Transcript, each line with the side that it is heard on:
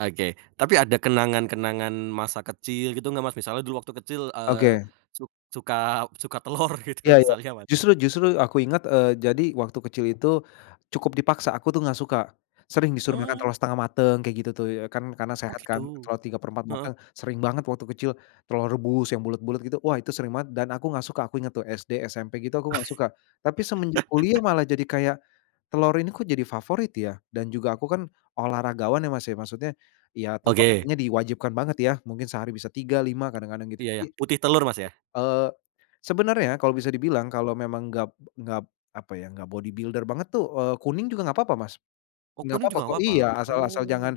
right: Oke. Tapi ada kenangan-kenangan masa kecil gitu nggak, Mas? Misalnya dulu waktu kecil, eee,
left: Oke.
right: suk suka suka telor
left: Iya
right: gitu
left: iya.
right: misalnya, Mas?
left: Justru justru aku inget, eee, jadi waktu kecil itu cukup dipaksa, aku tuh nggak suka. Sering disuruh makan
right: Mmm.
left: telur setengah mateng kayak gitu tuh, ya. Kan karena
right: Oh,
left: sehat kan,
right: gitu.
left: telur 3/4
right: Heeh.
left: mateng, sering banget waktu kecil telur rebus yang bulet-bulet, gitu. Wah, itu sering banget dan aku nggak suka, aku inget tuh SD, SMP gitu, aku nggak suka. Tapi semenjak kuliah malah jadi kayak, telur ini kok jadi favorit ya, dan juga aku kan olahragawan ya, Mas, ya, maksudnya, ya
right: Oke.
left: konsumsinya diwajibkan banget ya, mungkin sehari bisa 3, 5 kadang-kadang gitu,
right: Iya iya.
left: jadi,
right: Putih telur, Mas, ya.
left: eee, sebenarnya kalau bisa dibilang kalau memang enggak enggak, apa ya, enggak body builder banget tuh, eee, kuning juga enggak apa-apa, Mas.
right: Oh,
left: Enggak
right: kuning
left: apa-apa
right: juga
left: kok,
right: nggak papa?
left: iya, asal asal
right: Oh.
left: jangan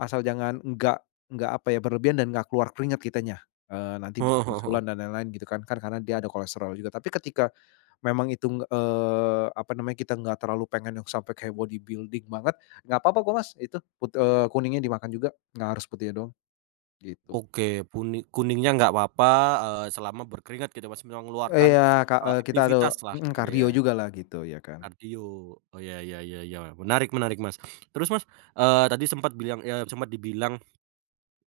left: asal jangan enggak enggak, apa ya, berlebihan dan enggak keluar keringat kitanya, eee, nanti bisa
right: Heeh heeh heeh.
left: bisulan dan lain-lain, gitu kan. Kan karena dia ada kolesterol juga, tapi ketika memang itu, eee, apa namanya, kita enggak terlalu pengen yang sampai kayak body building banget, enggak apa-apa kok, Mas, itu, kut eee, kuningnya dimakan juga, enggak harus putihnya doang, gitu.
right: Oke. Kuning kuningnya nggak apa-apa, eee, selama berkeringat gitu, Mas, mengeluarkan,
left: Eee, iya, Kak,
right: eee,
left: eee, kita ada,
right: aktivitas lah,
left: mhm,
right: gitu
left: kardio
right: ya.
left: juga lah gitu, ya kan.
right: Kardio, oh, iya iya iya iya. Menarik menarik, Mas. Terus Mas, eee, tadi sempet bilang, eee, sempat dibilang,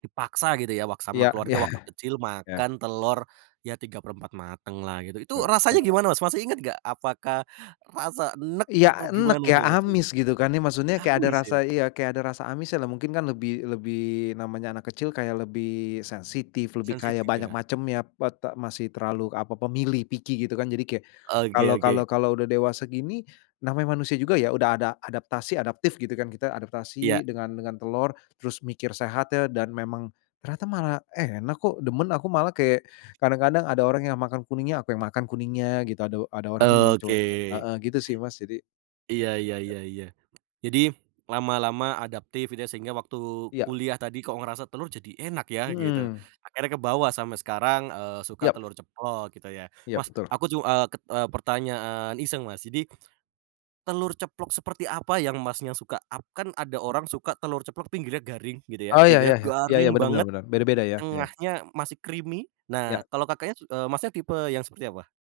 right: dipaksa gitu ya wak
left: Iya
right: sama keluarga
left: iya.
right: waktu kecil
left: Iya.
right: makan telur ya tiga perempat mateng lah gitu, itu
left: Nah,
right: rasanya
left: setengah
right: gimana,
left: mateng.
right: Mas, masih inget nggak? Apakah rasa enek atau
left: Iya, enek
right: gimana
left: ya,
right: tuh, Mas, dulu?
left: amis, gitu kan, ya, maksudnya kayak ada
right: Amis,
left: rasa,
right: ya?
left: iya, kayak ada rasa amis lah, mungkin kan lebih lebih namanya anak kecil, kayak lebih sensitif, lebih kayak
right: Sensitif,
left: banyak
right: ya.
left: macemnya pete masih terlalu apa pemilih picky gitu kan, jadi kayak
right: Oke
left: kalau kalau
right: oke.
left: kalau udah dewasa gini, namanya manusia juga ya, udah ada adaptasi, adaptif gitu kan, kita
right: Iya.
left: adaptasi dengan dengan telur. Terus mikir, sehat ya, dan memang, ternyata malah enak kok, demen aku malah, kayak kadang-kadang ada orang yang makan kuningnya, aku yang makan kuningnya gitu, ada ada orang tuh muncul.
right: Oke.
left: Heeh gitu sih, Mas, jadi
right: Iya iya iya iya. Jadi, lama-lama adaptif, gitu ya sehingga waktu
left: Iya.
right: kuliah tadi kok ngerasa telur jadi enak ya, gitu.
left: Mmm.
right: Akhirnya kebawa sampe sekarang, eee, suka
left: Iya.
right: telur ceplok, gitu ya.
left: Iya,
right: Mas,
left: betul.
right: aku ju eee, ket eee, pertanyaan iseng, Mas, jadi, telur ceplok seperti apa yang Masnya suka? Ap kan ada orang suka telur ceplok pinggirnya garing gitu ya,
left: Oh, iya iya
right: pinggirnya
left: iya. Iya iya,
right: garing
left: bener
right: banget,
left: bener bener. Beda-beda ya. Iya.
right: tengahnya masih creamy. Nah,
left: Iya.
right: kalo Kakaknya eee, Masnya tipe yang seperti apa?